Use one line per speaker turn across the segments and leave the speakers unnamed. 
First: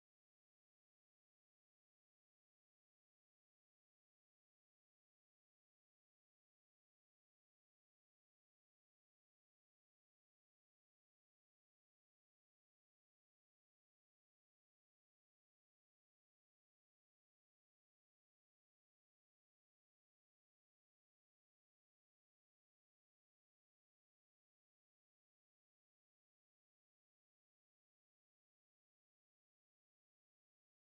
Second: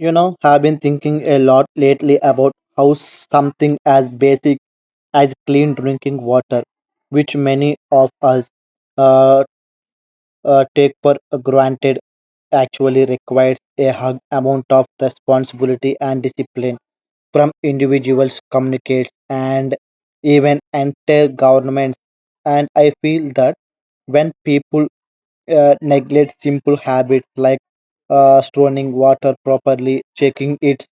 You know, have been thinking a lot lately about how something as basic as clean drinking water, which many of us uh, take for granted actually requires a hug amount of responsibility and discipline from individuals, communicates, and even entire governments. And I feel that when people neglect simple habits like storing water properly, checking its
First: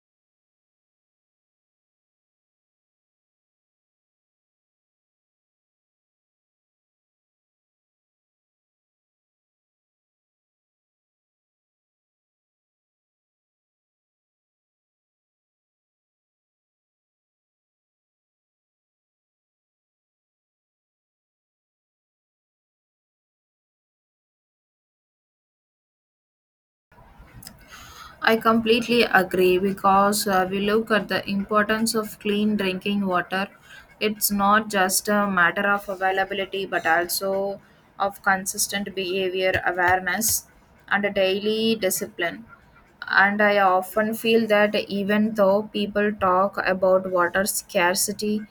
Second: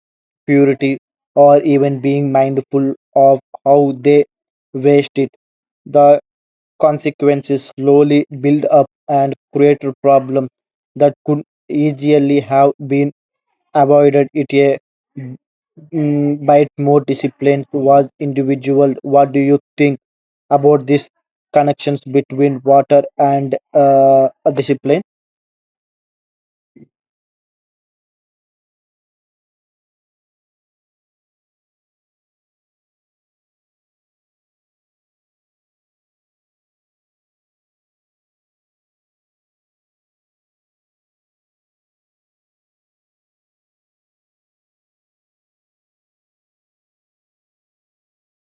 purity, or even being mindful of how they waste it, the consequences slowly build up and create a problem that could easily have been avoided it a by more discipline was individual. What do you think about these connections between water and discipline?
I completely agree because we look at the importance of clean drinking water. It's not just a matter of availability but also of consistent behavior awareness and a daily discipline. And I often feel that even though people talk about water scarcity,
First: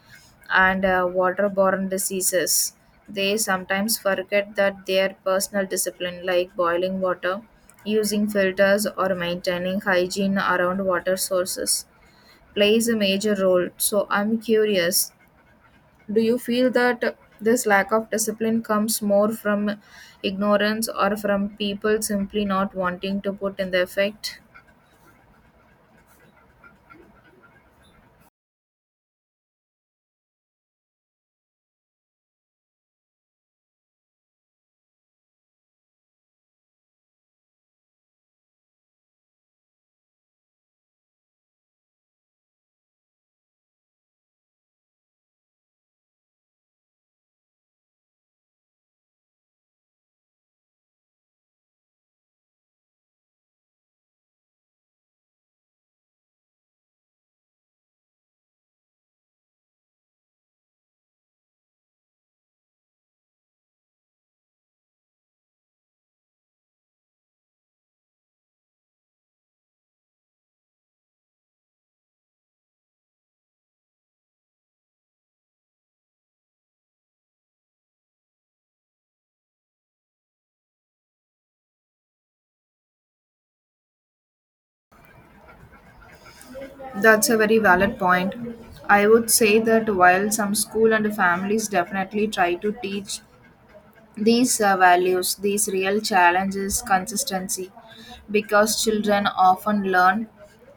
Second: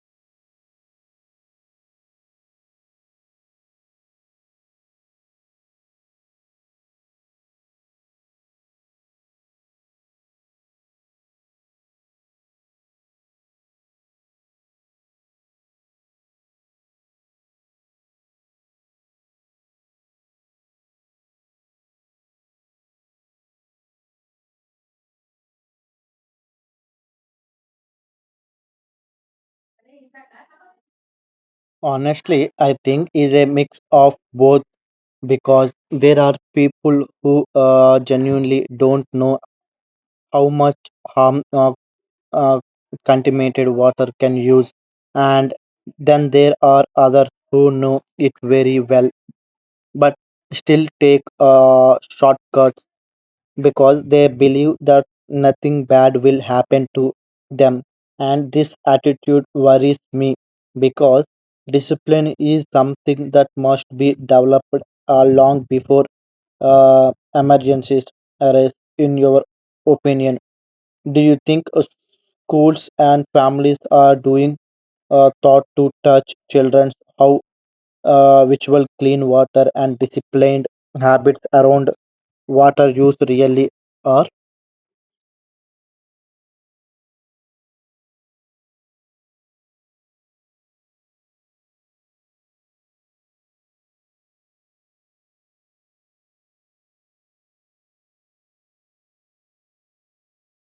and waterborne diseases. They sometimes forget that their personal discipline, like boiling water, using filters, or maintaining hygiene around water sources, plays a major role. So, I'm curious, do you feel that this lack of discipline comes more from ignorance or from people simply not wanting to put in the effect?
Honestly, I think is a mix of both because there are people who genuinely don't know how much harm uh, contaminated water can use, and then there are others who know it very well but still take shortcuts because they believe that nothing bad will happen to them, and this attitude worries me because discipline is something that must be developed long before emergencies arise. In your opinion, do you think schools and families are doing thought to touch children how ritual clean water and disciplined habits around water use really are?
That's a very valid point. I would say that while some school and families definitely try to teach these values, these real challenges, consistency, because children often learn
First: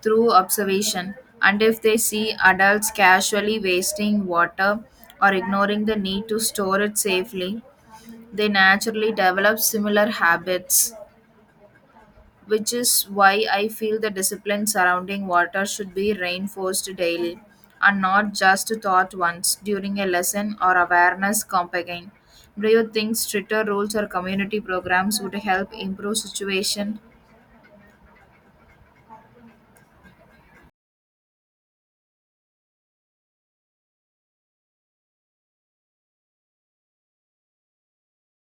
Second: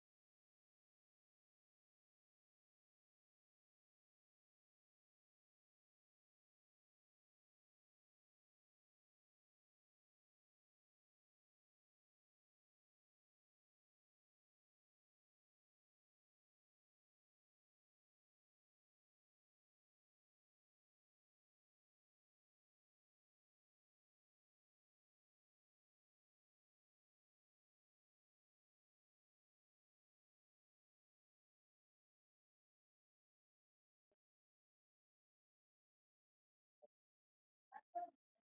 through observation. And if they see adults casually wasting water or ignoring the need to store it safely, they naturally develop similar habits, which is why I feel the discipline surrounding water should be reinforced daily and not just taught once during a lesson or awareness campaign. Do you think stricter rules or community programs would help improve situation?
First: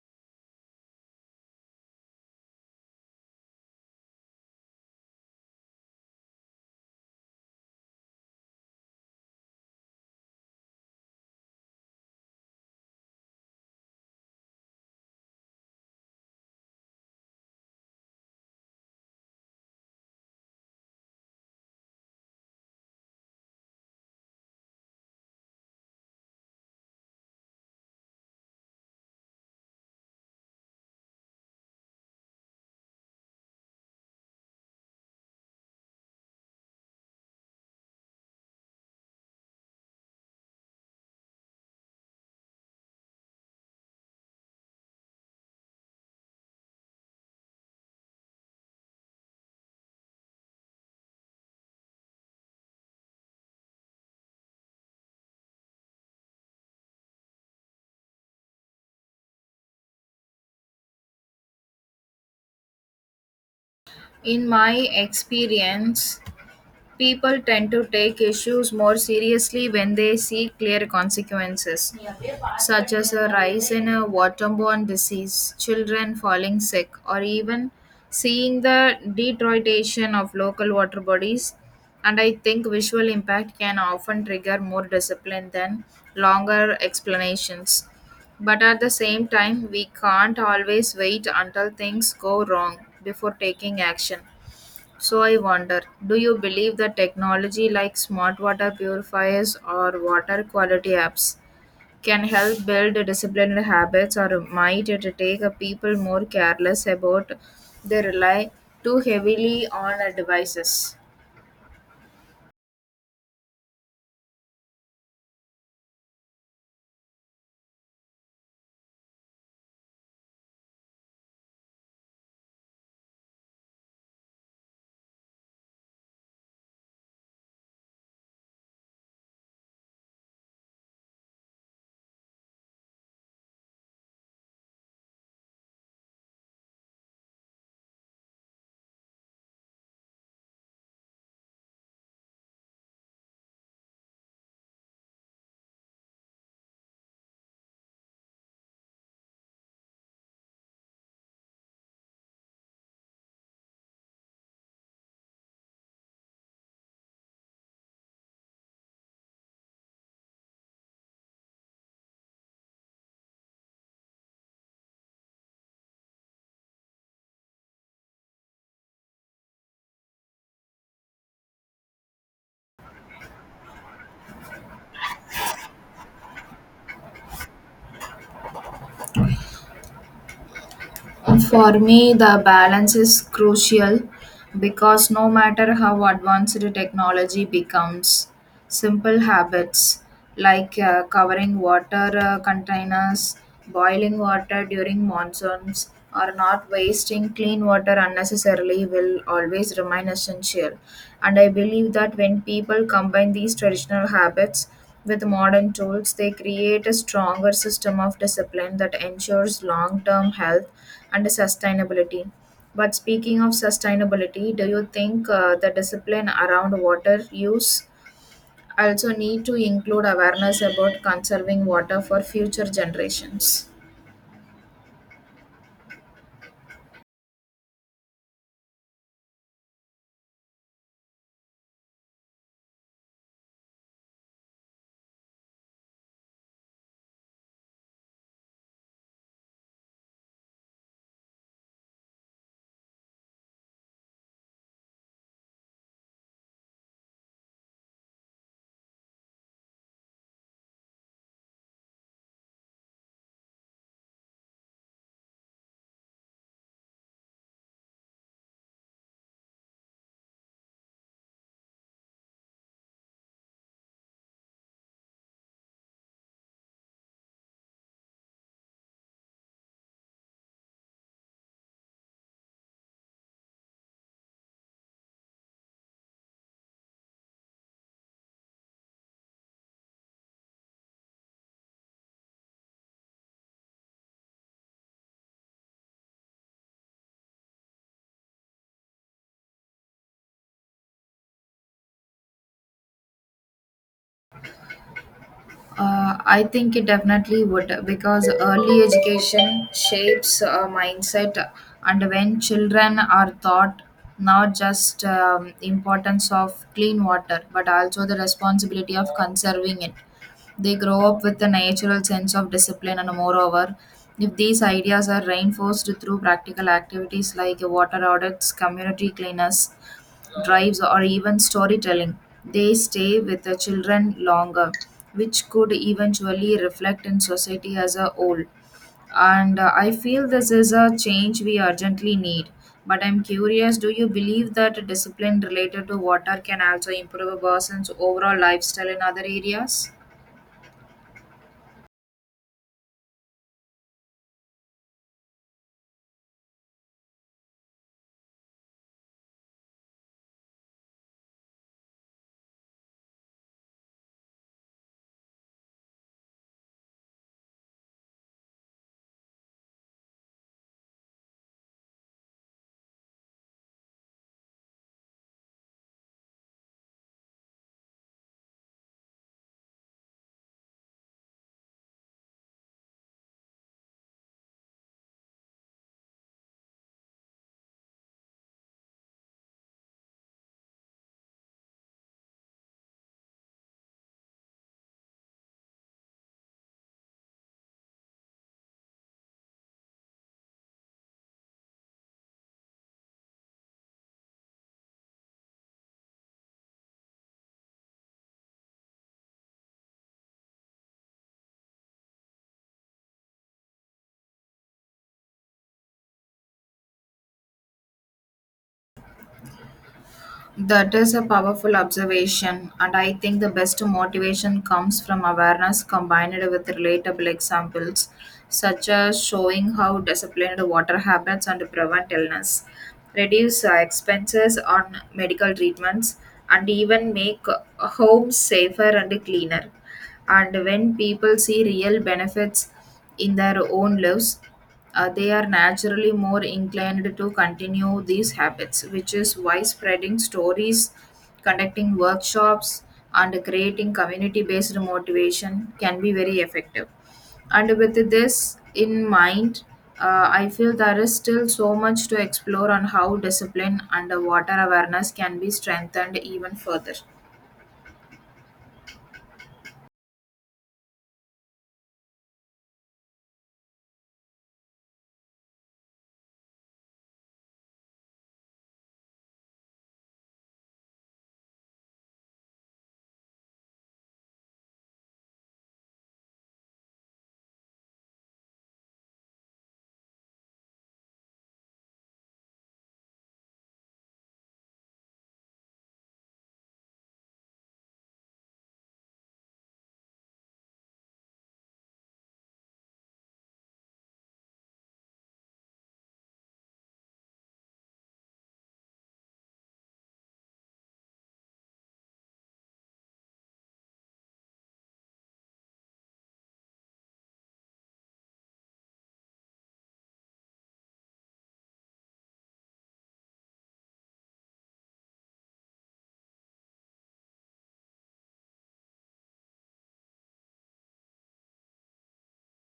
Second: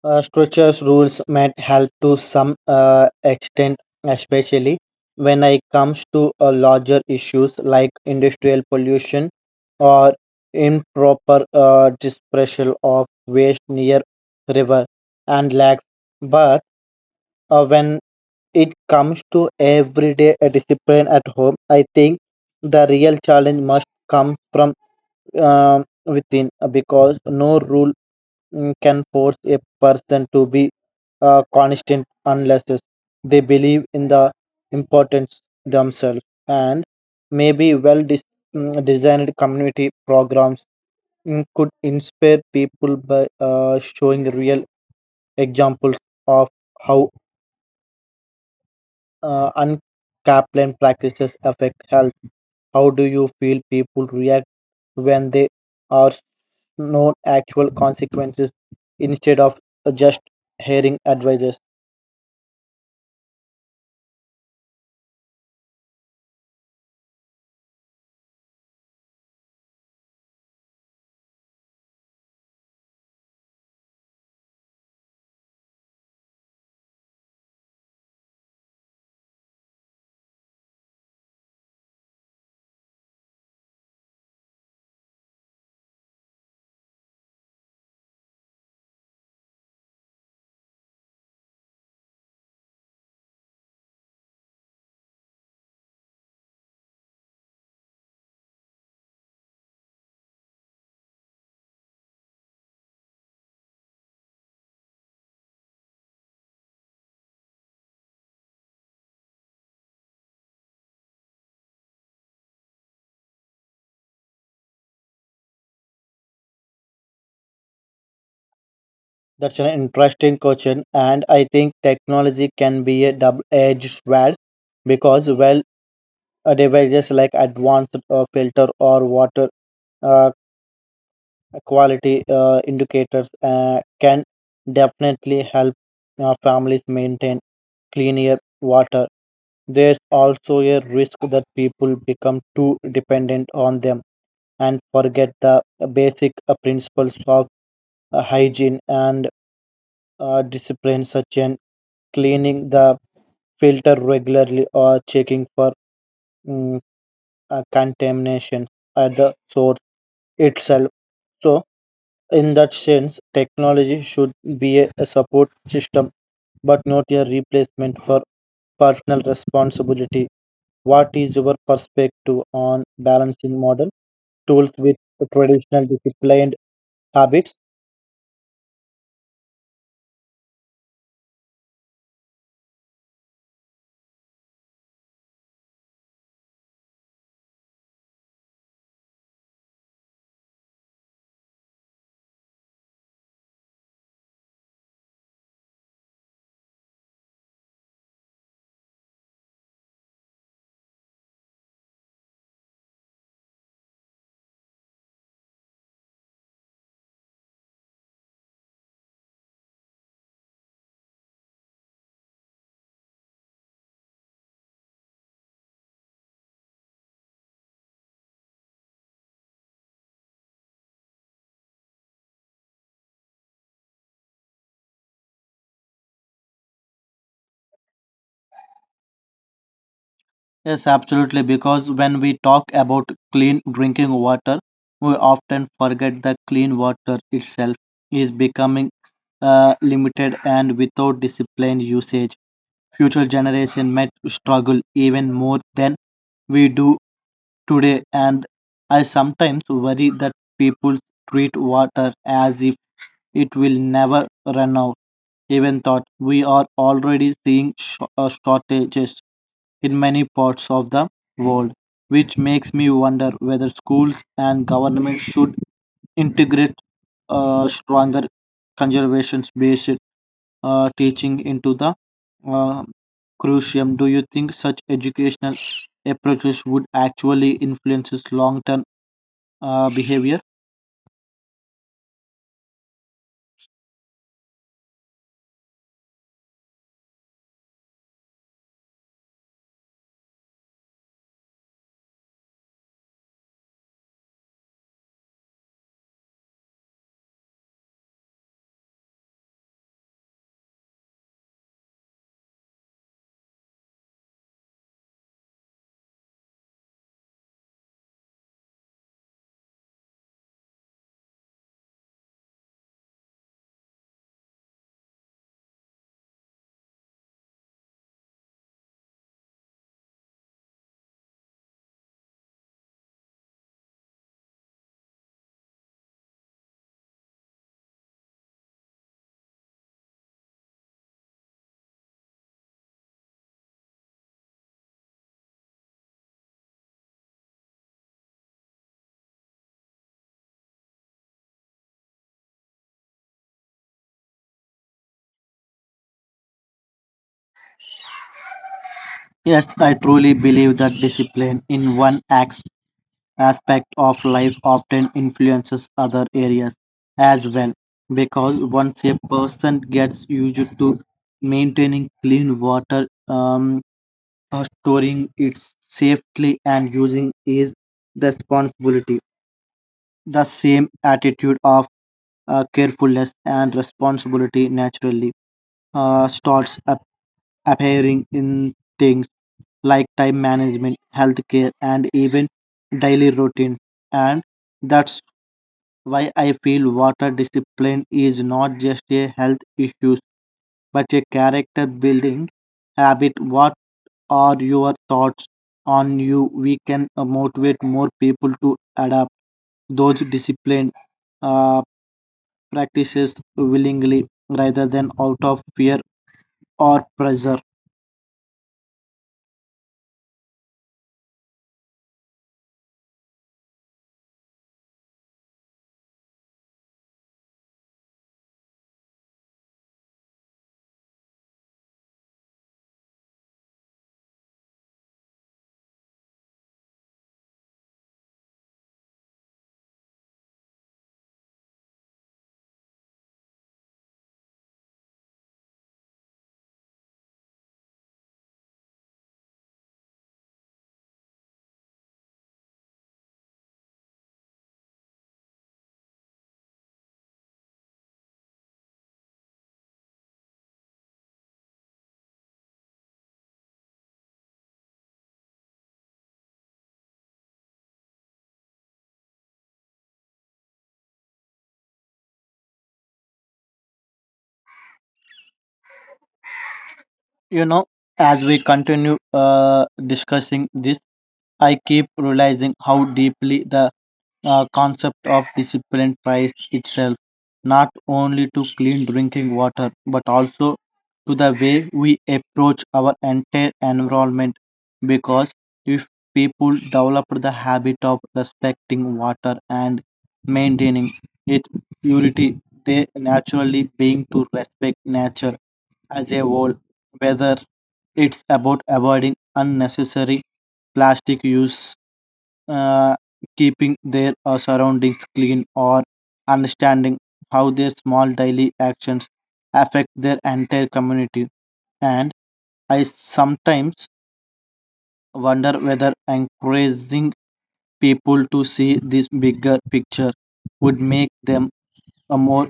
Structures rules might help to some extent, especially when it comes to larger issues like industrial pollution or improper disposal of waste near river and lakes. But when it comes to everyday discipline at home, I think the real challenge must come from within because no rule can force a person to be constant unless they believe in the importance themselves, and maybe designed community programs could inspire people by showing real examples of how unchaplain practices affect health. How do you feel people react when they are known actual consequences instead of just hearing advices?
In my experience, people tend to take issues more seriously when they see clear consequences, such as a rise in a waterborne disease, children falling sick, or even seeing the deterioration of local water bodies. And I think visual impact can often trigger more discipline than longer explanations. But at the same time, we can't always wait until things go wrong before taking action. So I wonder, do you believe that technology like smart water purifiers or water quality apps can help build disciplined habits, or might it take a people more careless about they rely too heavily on devices?
That's an interesting question, and I think technology can be a double-edged sword because devices like advanced filter or water uh, quality indicators can definitely help families maintain cleaner water. There's also a risk that people become too dependent on them and forget the basic principles of hygiene and discipline, such as cleaning the filter regularly or checking for mm, contamination at the source itself. So, in that sense, technology should be a support system but not a replacement for personal responsibility. What is your perspective on balancing modern tools with traditional disciplined habits?
For me the balance is crucial because no matter how advanced technology becomes, simple habits like covering water containers, boiling water during monsoons, or not wasting clean water unnecessarily will always remain essential. And I believe that when people combine these traditional habits with modern tools, they create a stronger system of discipline that ensures long term health and sustainability. But speaking of sustainability, do you think the discipline around water use I also need to include awareness about conserving water for future generations.
Yes, absolutely. Because when we talk about clean drinking water, we often forget that clean water itself is becoming limited, and without disciplined usage future generation might struggle even more than we do today. And I sometimes worry that people treat water as if it will never run out, even thought we are already seeing shortages in many parts of the world, which makes me wonder whether schools and government should integrate stronger conservation based teaching into the uh, crucium. Do you think such educational approaches would actually influence its long-term behavior?
I think it definitely would because early education shapes a mindset, and when children are taught not just importance of clean water but also the responsibility of conserving it, they grow up with a natural sense of discipline, and moreover, if these ideas are reinforced through practical activities like water audits, community cleanups, drives, or even storytelling, they stay with the children longer, which could eventually reflect in society as a whole. And I feel this is a change we urgently need, but I'm curious, do you believe that discipline related to water can also improve a person's overall lifestyle in other areas?
Yes, I truly believe that discipline in one acts aspect of life often influences other areas as well, because once a person gets used to maintaining clean water storing it safely and using is responsibility, the same attitude of carefulness and responsibility naturally starts appearing in things like time management, healthcare, and even daily routine. And that's why I feel water discipline is not just a health issue but a character building habit. What are your thoughts on you? We can motivate more people to adapt those disciplines uh, practices willingly rather than out of fear or pressure.
That is a powerful observation, and I think the best motivation comes from awareness combined with relatable examples, such as showing how disciplined water habits and prevent illness, reduce expenses on medical treatments, and even make homes safer and cleaner. And when people see real benefits in their own lives, they are naturally more inclined to continue these habits, which is why spreading stories, conducting workshops, and creating community based motivation can be very effective. And with this in mind, I feel there is still so much to explore on how discipline and water awareness can be strengthened even further.
You know, as we continue discussing this, I keep realizing how deeply the concept of discipline tries itself not only to clean drinking water but also to the way we approach our entire environment, because if people develop the habit of respecting water and maintaining its purity, they naturally begin to respect nature as a whole, whether it's about avoiding unnecessary plastic use, uh, keeping their surroundings clean, or understanding how their small daily actions affect their entire community. And I sometimes wonder whether encouraging people to see this bigger picture would make them a more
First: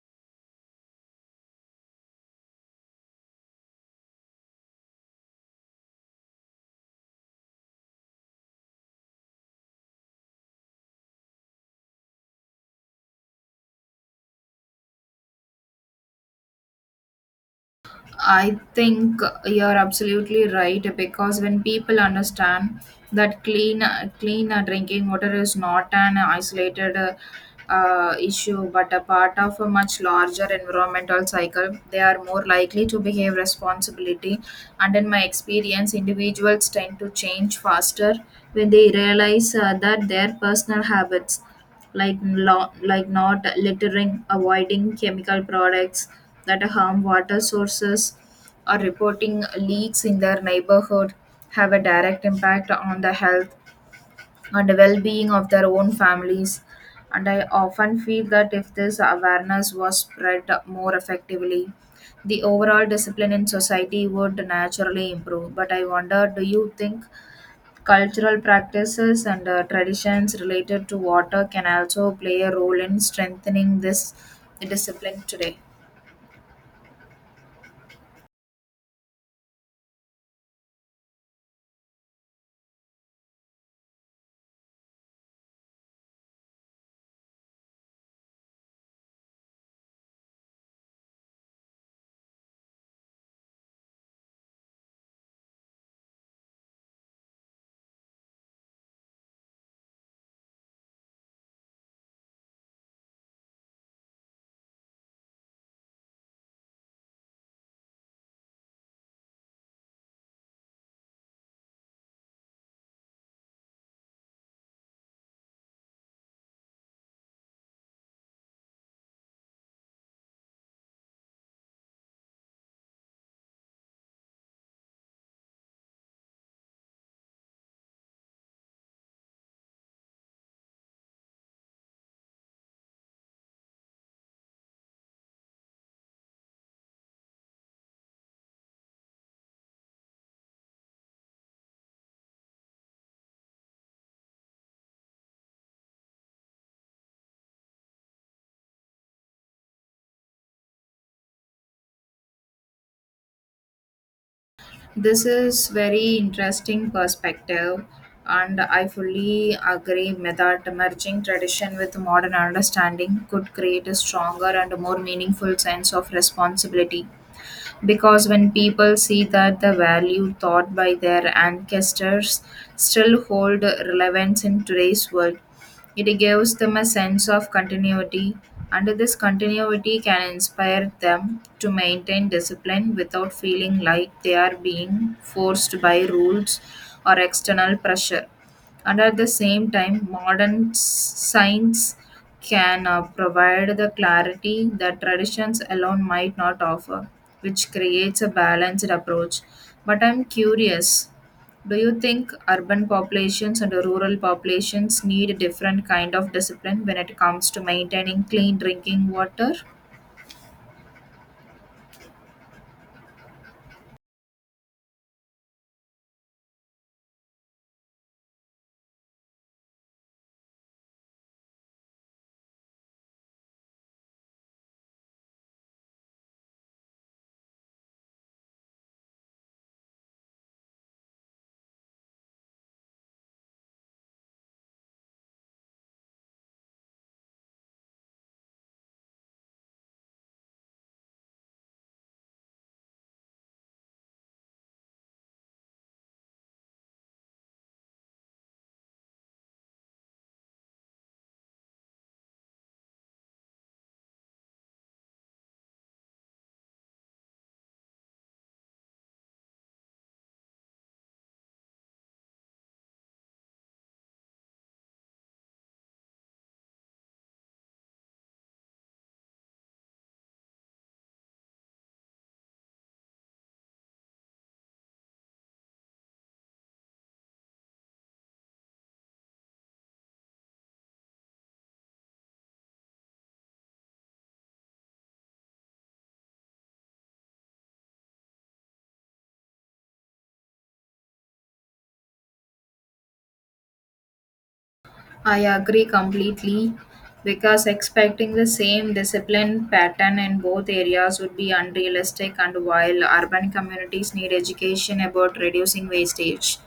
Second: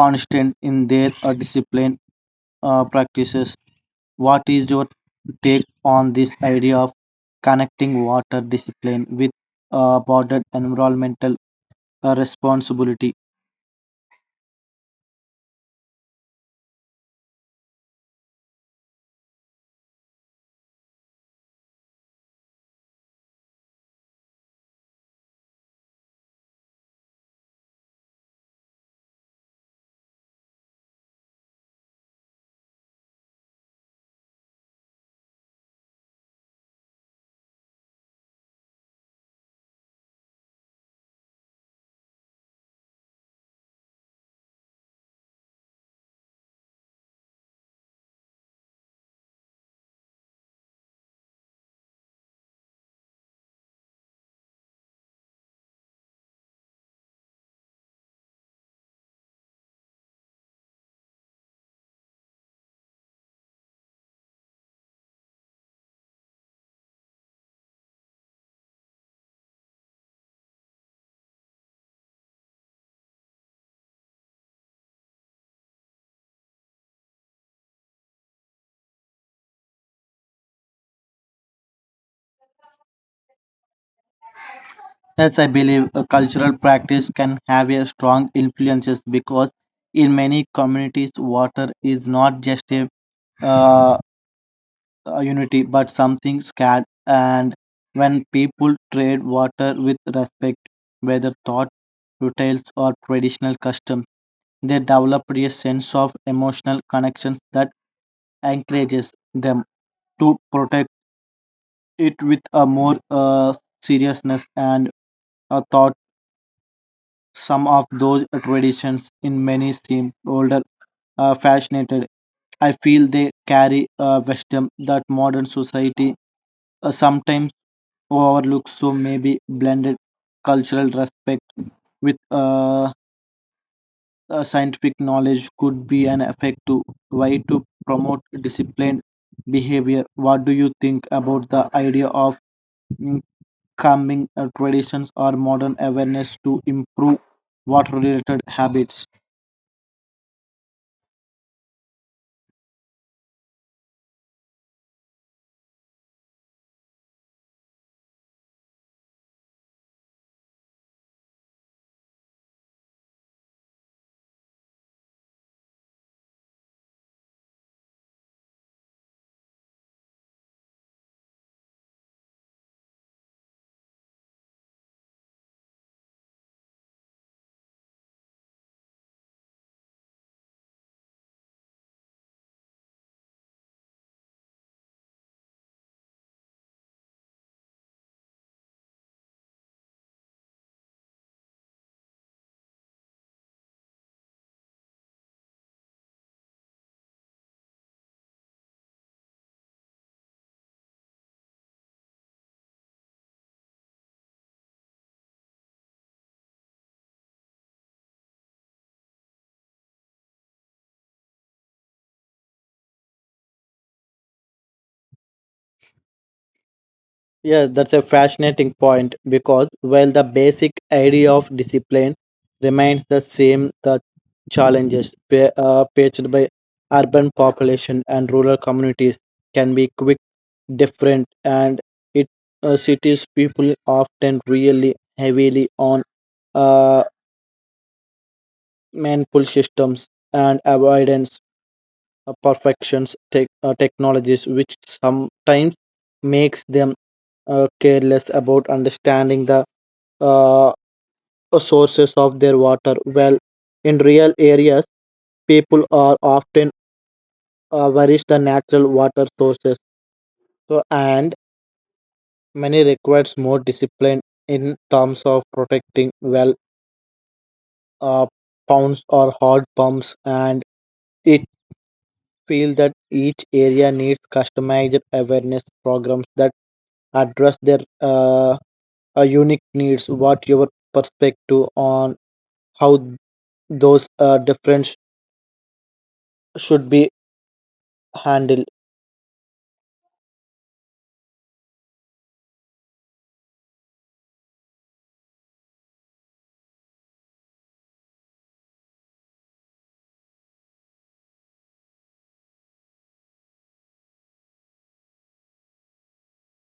constant in their discipline practices. What is your take on this idea of connecting water discipline with broader environmental a responsibility?
I think you're absolutely right because when people understand that clean drinking water is not an isolated issue but a part of a much larger environmental cycle, they are more likely to behave responsibility. And in my experience, individuals tend to change faster when they realize that their personal habits like not littering, avoiding chemical products that harm water sources, or reporting leaks in their neighborhood have a direct impact on the health and well-being of their own families. And I often feel that if this awareness was spread more effectively, the overall discipline in society would naturally improve. But I wonder, do you think cultural practices and traditions related to water can also play a role in strengthening this discipline today?
As I believe a cultural practice can have a strong influences because in many communities water is not just uh, a unity but something scared, and when people trade water with respect, whether thought rituals or traditional customs, they develop a sense of emotional connections that encourages them to protect it with a more seriousness and a thought. Some of those traditions in many seem older, fascinated. I feel they carry a wisdom that modern society sometimes overlooks. So maybe blended cultural respect with scientific knowledge could be an effective way to promote disciplined behavior. What do you think about the idea of calming traditions or modern awareness to improve water related habits?
This is very interesting perspective, and I fully agree with that merging tradition with modern understanding could create a stronger and more meaningful sense of responsibility, because when people see that the value taught by their ancestors still hold relevance in today's world, it gives them a sense of continuity, and this continuity can inspire them to maintain discipline without feeling like they are being forced by rules or external pressure. And at the same time, science can provide the clarity that traditions alone might not offer, which creates a balanced approach. But I'm curious, do you think urban populations and rural populations need a different kind of discipline when it comes to maintaining clean drinking water?
Yes, that's a fascinating point because while the basic idea of discipline remains the same, the challenges faced by urban population and rural communities can be quick, different, and it cities people often really heavily on uh, manful systems and avoidance perfections technologies, which sometimes makes them careless about understanding the uh, sources of their water. Well, in real areas people are often average the natural water sources, so and many requires more discipline in terms of protecting well uh, pounds or hard pumps, and it feel that each area needs customized awareness programs that address their unique needs. What your perspective on how those difference should be handled?
I agree completely because expecting the same discipline pattern in both areas would be unrealistic, and while urban communities need education about reducing wastage,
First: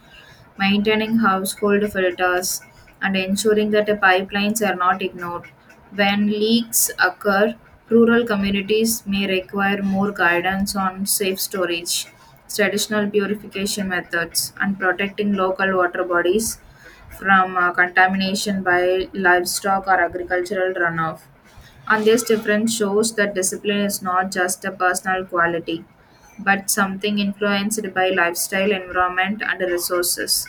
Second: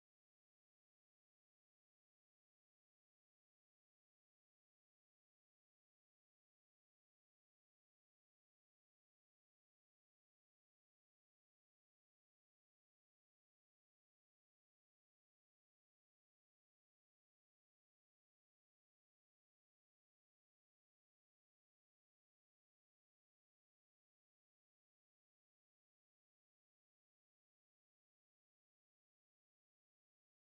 maintaining household filters and ensuring that the pipelines are not ignored when leaks occur, rural communities may require more guidance on safe storage, traditional purification methods and protecting local water bodies from contamination by livestock or agricultural runoff. And this difference shows that discipline is not just a personal quality, but something influenced by lifestyle, environment, and resources.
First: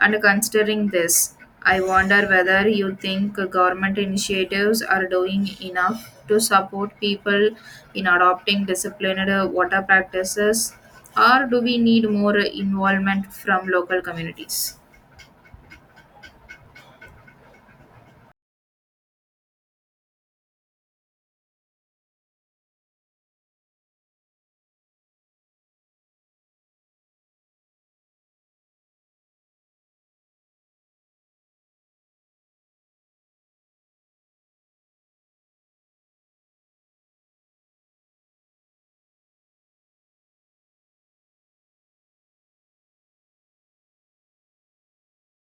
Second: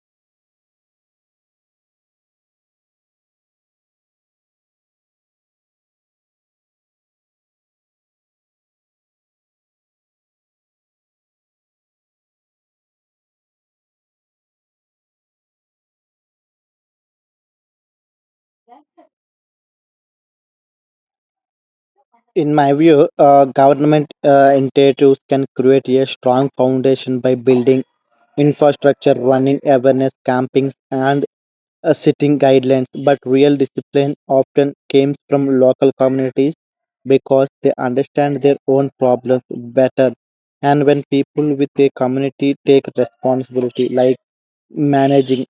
And considering this, I wonder whether you think government initiatives are doing enough to support people in adopting disciplined water practices, or do we need more involvement from local communities?
In my view, government initiatives can create a strong foundation by building infrastructure, running awareness campings, and setting guidelines, but real discipline often came from local communities because they understand their own problems better. And when people with a community take responsibility, like managing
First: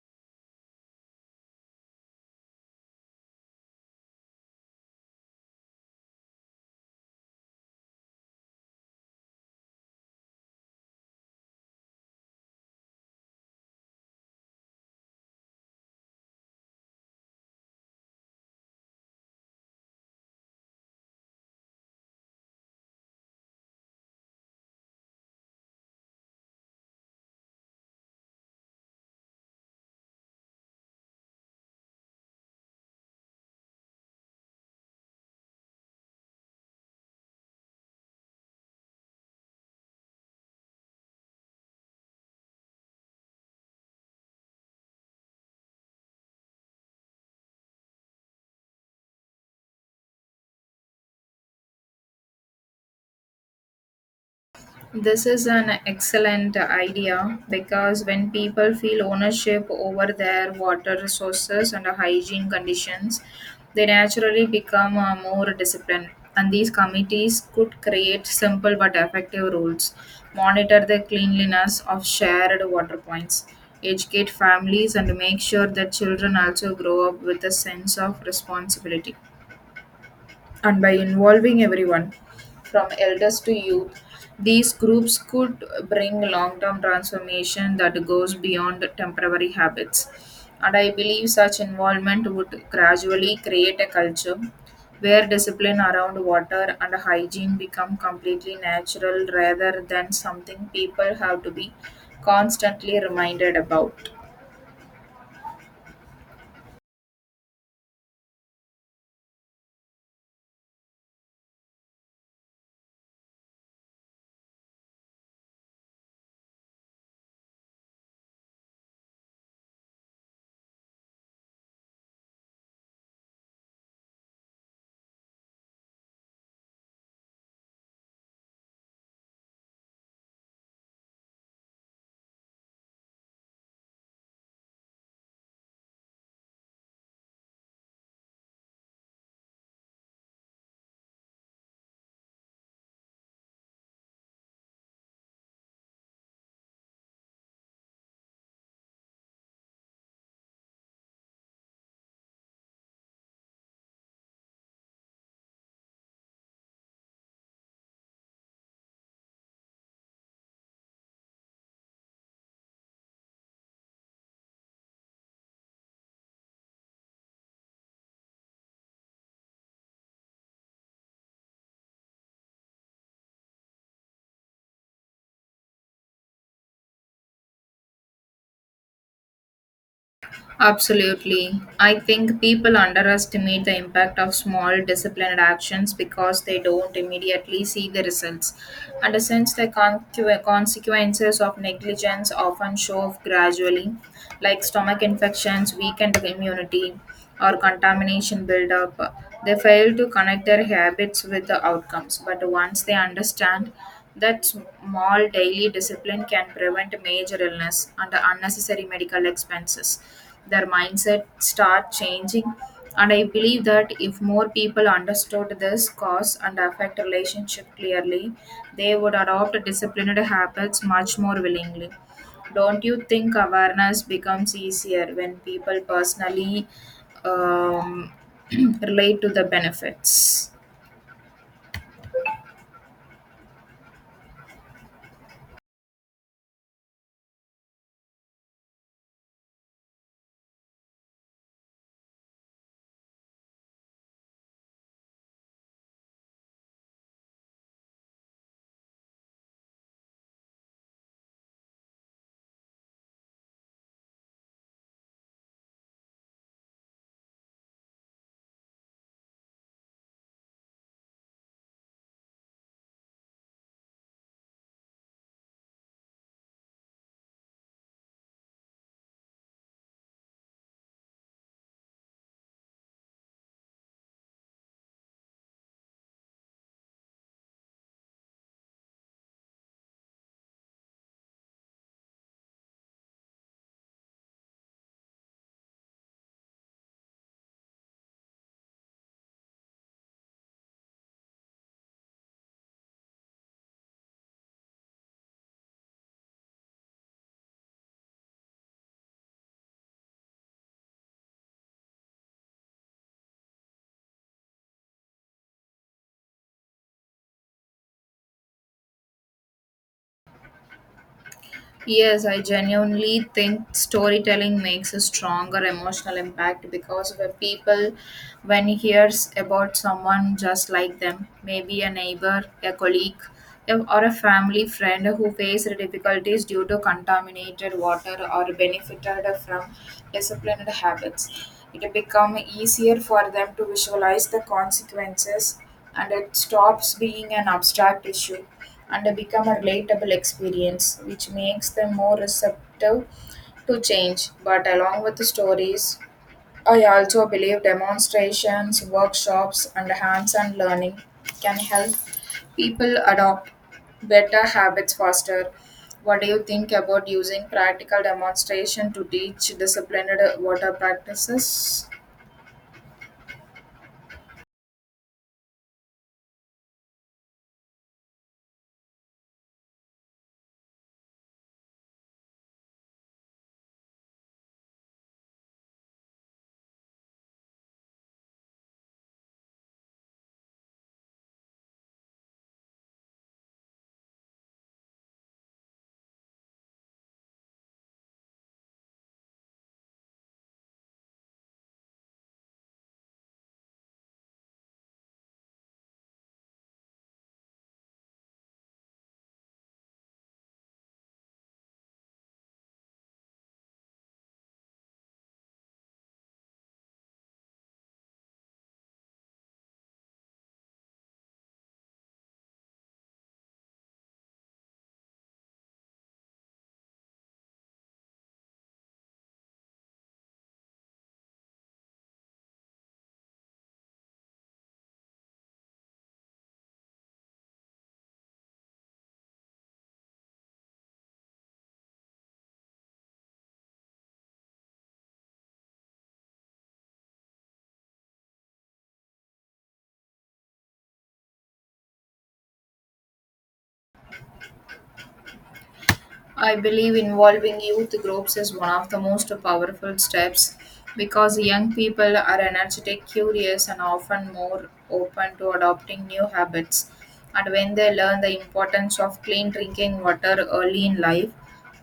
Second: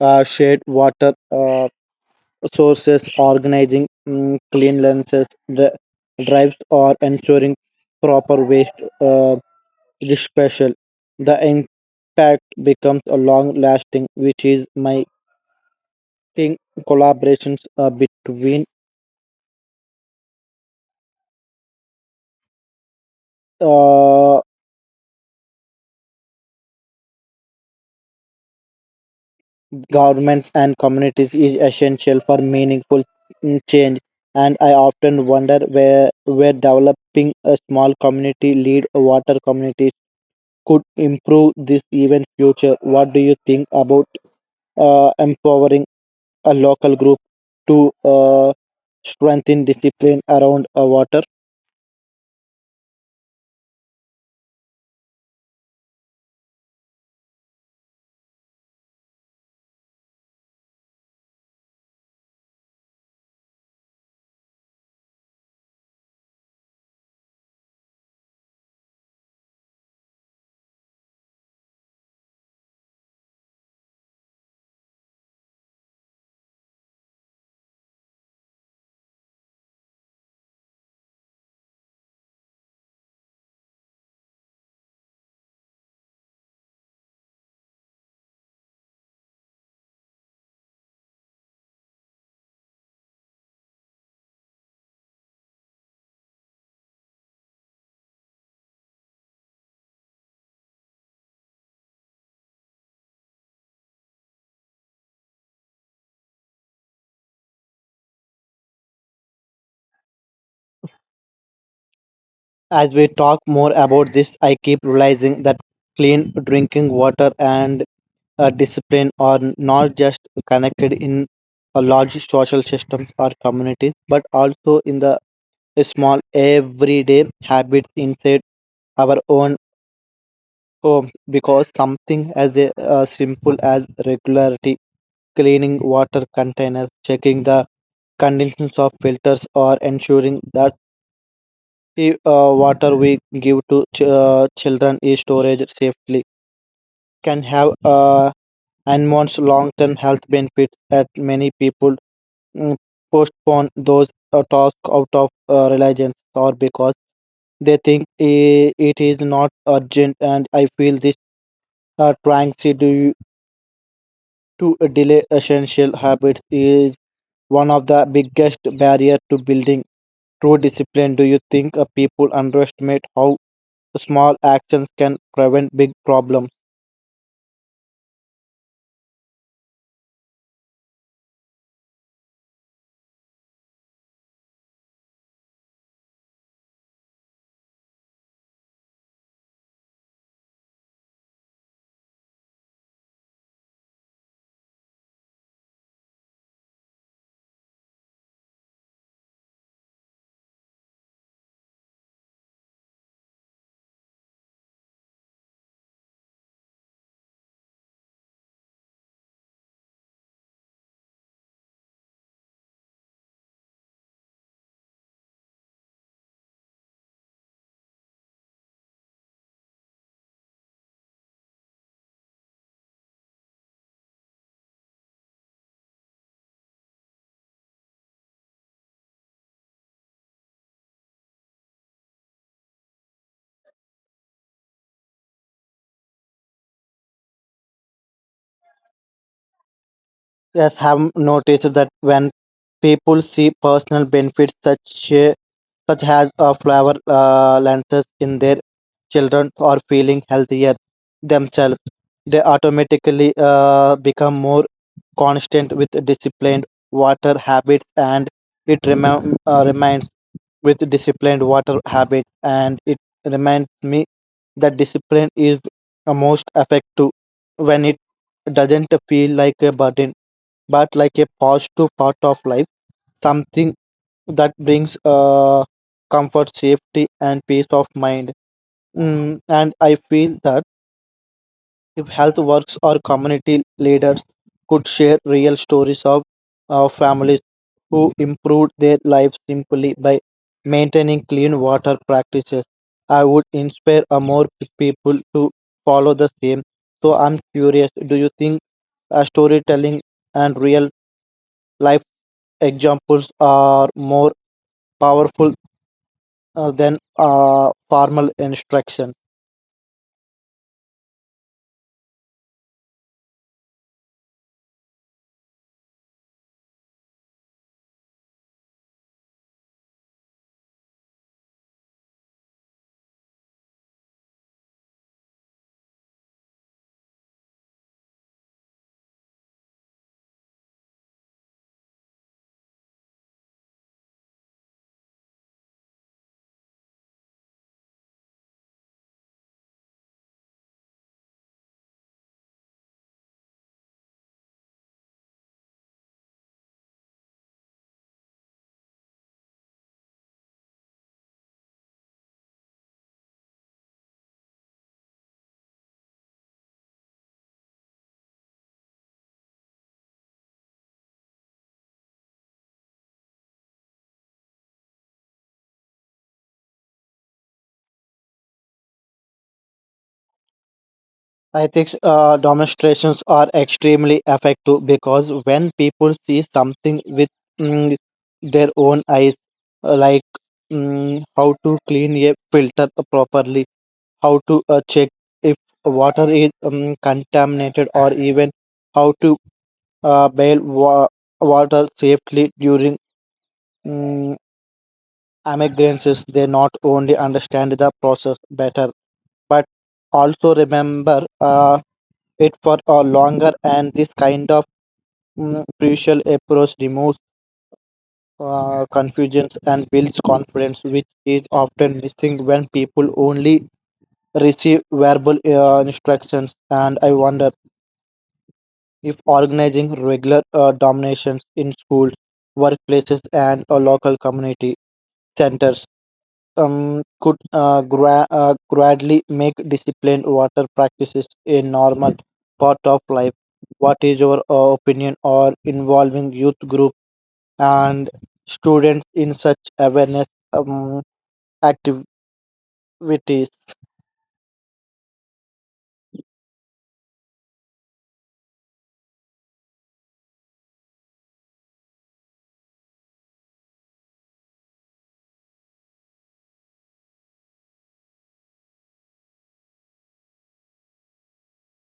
shared water sources, organizing cleanliness dri- drives, or ensuring proper waste it is special. The impact becomes a long lasting, which is my thing. Collaborations between uh, governments and communities is essential for meaningful change. And I often wonder where developing a small community lead water communities could improve this even future. What do you think about empowering a local group to strengthen discipline around water?
This is an excellent idea because when people feel ownership over their water resources and hygiene conditions, they naturally become more disciplined. And these committees could create simple but effective rules, monitor the cleanliness of shared water points, educate families, and make sure that children also grow up with a sense of responsibility, and by involving everyone from elders to youth, these groups could bring long term transformation that goes beyond temporary habits. And I believe such involvement would gradually create a culture where discipline around water and hygiene become completely natural rather than something people have to be constantly reminded about.
As we talk more about this, I keep realizing that clean drinking water and discipline are not just connected in a large social systems or communities, but also in the small everyday habits inside our own home. Because something as simple as regularity, cleaning water containers, checking the conditions of filters, or ensuring that if water we give to children is storage safely can have enormous long-term health benefits, that many people mm, postpone those tasks out of reliance or because they think it is not urgent. And I feel this trying to do to delay essential habits is one of the biggest barrier to building true discipline. Do you think people underestimate how small actions can prevent big problems?
Absolutely. I think people underestimate the impact of small disciplined actions because they don't immediately see the results. And since the consequences of negligence often show up gradually, like stomach infections, weakened immunity, or contamination buildup, they fail to connect their habits with the outcomes. But once they understand that small daily discipline can prevent major illness and unnecessary medical expenses, their mindset start changing. And I believe that if more people understood this cause and affect relationship clearly, they would adopt disciplined habits much more willingly. Don't you think awareness becomes easier when people personally um, relate to the benefits?
Yes, have noticed that when people see personal benefits such as a flower lenses in their children or feeling healthier themselves, they automatically become more constant with disciplined water habits. And it rem- reminds with disciplined water habit and it reminds me that discipline is a most effective when it doesn't feel like a burden but like a positive part of life, something that brings comfort, safety, and peace of mind. And I feel that if health works or community leaders could share real stories of families who improved their lives simply by maintaining clean water practices, I would inspire people to follow the same. So I'm curious, do you think storytelling and real life examples are more powerful than formal instruction?
Yes, I genuinely think storytelling makes a stronger emotional impact because when he hears about someone just like them, maybe a neighbor, a colleague, or a family friend who faced difficulties due to contaminated water or benefited from disciplined habits, it become easier for them to visualize the consequences, and it stops being an abstract issue and become a relatable experience which makes them more receptive to change. But along with the stories, I also believe demonstrations workshops and hands-on learning can help people adopt better habits faster. What do you think about using practical demonstration to teach disciplined water practices?
I think demonstrations are extremely effective because when people see something with mm, their own eyes, like how to clean a filter properly, how to check if water is contaminated, or even how to uh, bail wa- water safely during mm, emergencies, they not only understand the process better but also remember it for a longer. And this kind of crucial approach removes confusions and builds confidence, which is often missing when people only receive verbal instructions. And I wonder if organizing regular dominations in schools, workplaces, and local community centers could gradually make disciplined water practices a normal part of life. What is your opinion or involving youth group and students in such awareness um, activities?
I believe involving youth groups is one of the most powerful steps because young people are energetic, curious, and often more open to adopting new habits. And when they learn the importance of clean drinking water early in life,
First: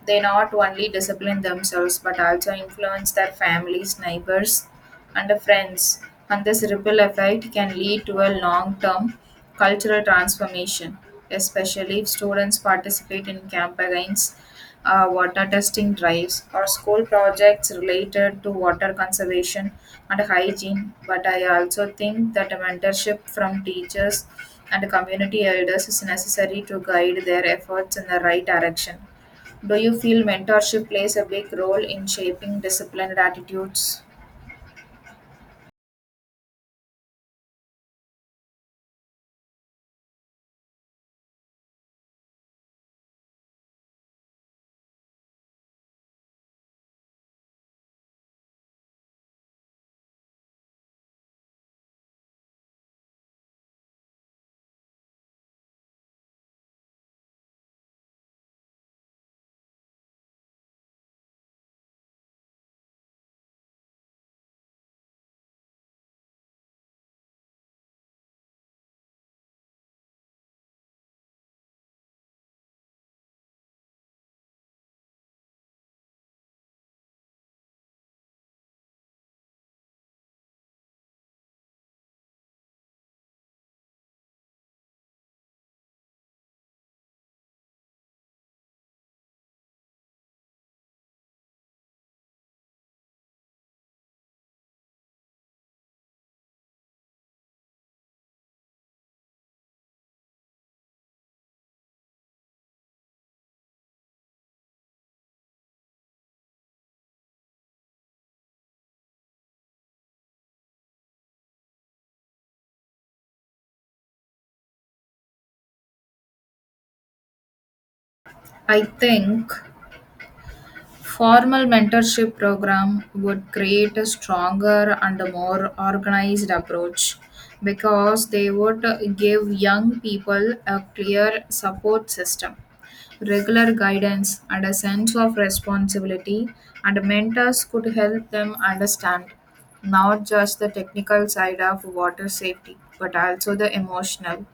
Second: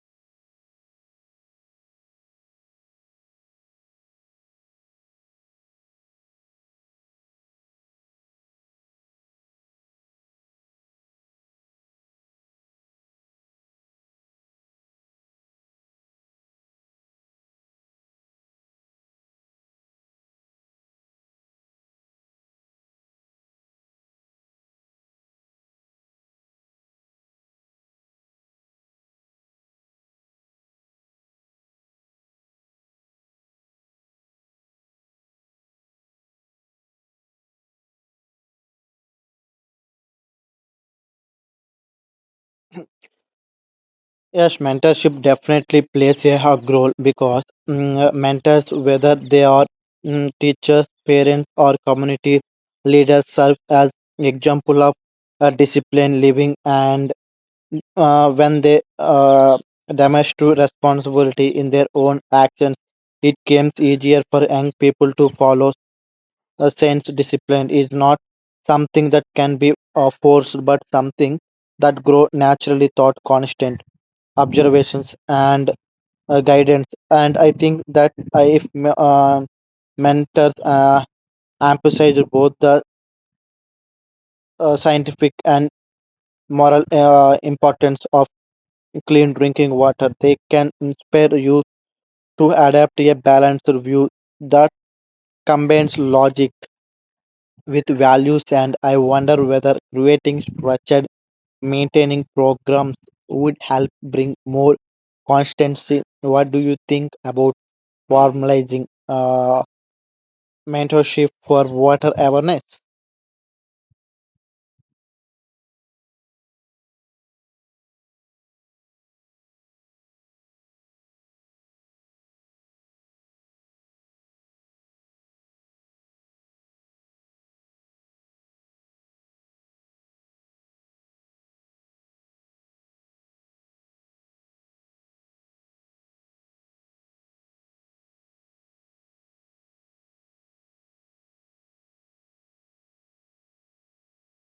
they not only discipline themselves but also influence their families, neighbors, and friends, and this ripple effect can lead to a long term cultural transformation, especially if students participate in campaigns, water testing drives, or school projects related to water conservation and hygiene. But I also think that a mentorship from teachers and community elders is necessary to guide their efforts in the right direction. Do you feel mentorship plays a big role in shaping disciplined attitudes?
Yes, mentorship definitely plays a hug role because mentors, whether they are teachers, parents, or community leaders, serve as example of disciplined living. And when they damage responsibility in their own actions, it becomes easier for young people to follow. A sense discipline is not something that can be forced, but something that grow naturally thought constant observations and guidance. And I think that I, if me- mentors emphasize both the scientific and moral importance of clean drinking water, they can inspire youth to adapt a balanced view that combines logic with values. And I wonder whether creating structured maintaining programs would help bring more constancy. What do you think about formalizing mentorship for water awareness?
I think formal mentorship program would create a stronger and a more organized approach because they would give young people a clear support system, regular guidance and a sense of responsibility, and mentors could help them understand not just the technical side of water safety but also the emotional,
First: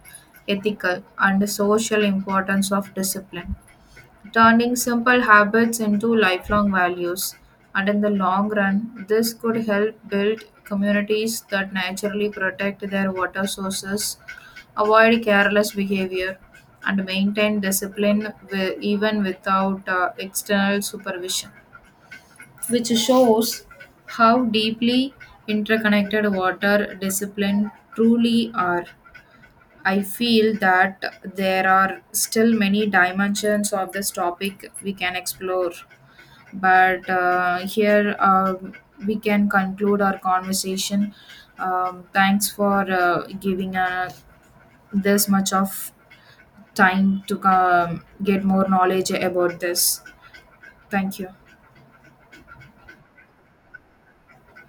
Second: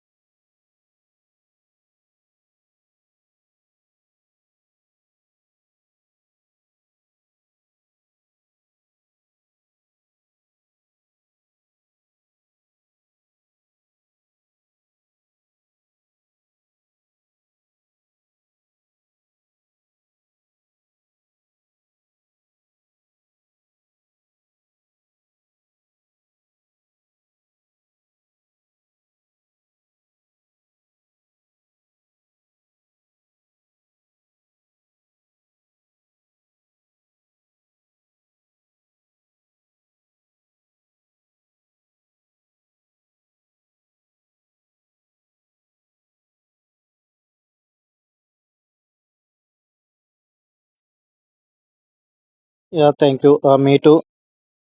ethical and social importance of discipline, turning simple habits into lifelong values. And in the long run, this could help build communities that naturally protect their water sources, avoid careless behavior, and maintain discipline even without external supervision, which shows how deeply interconnected water discipline truly are. I feel that there are still many dimensions of this topic we can explore. But here we can conclude our conversation. Thanks for giving this much of time to get more knowledge about this. Thank you.
Yeah, thank you. Me too.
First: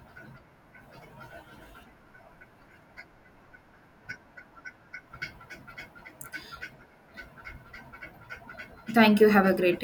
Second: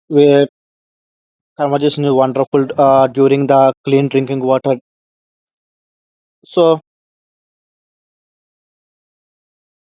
We conversation is wonderful during the clean drinking water. So
Thank you. Have a great day.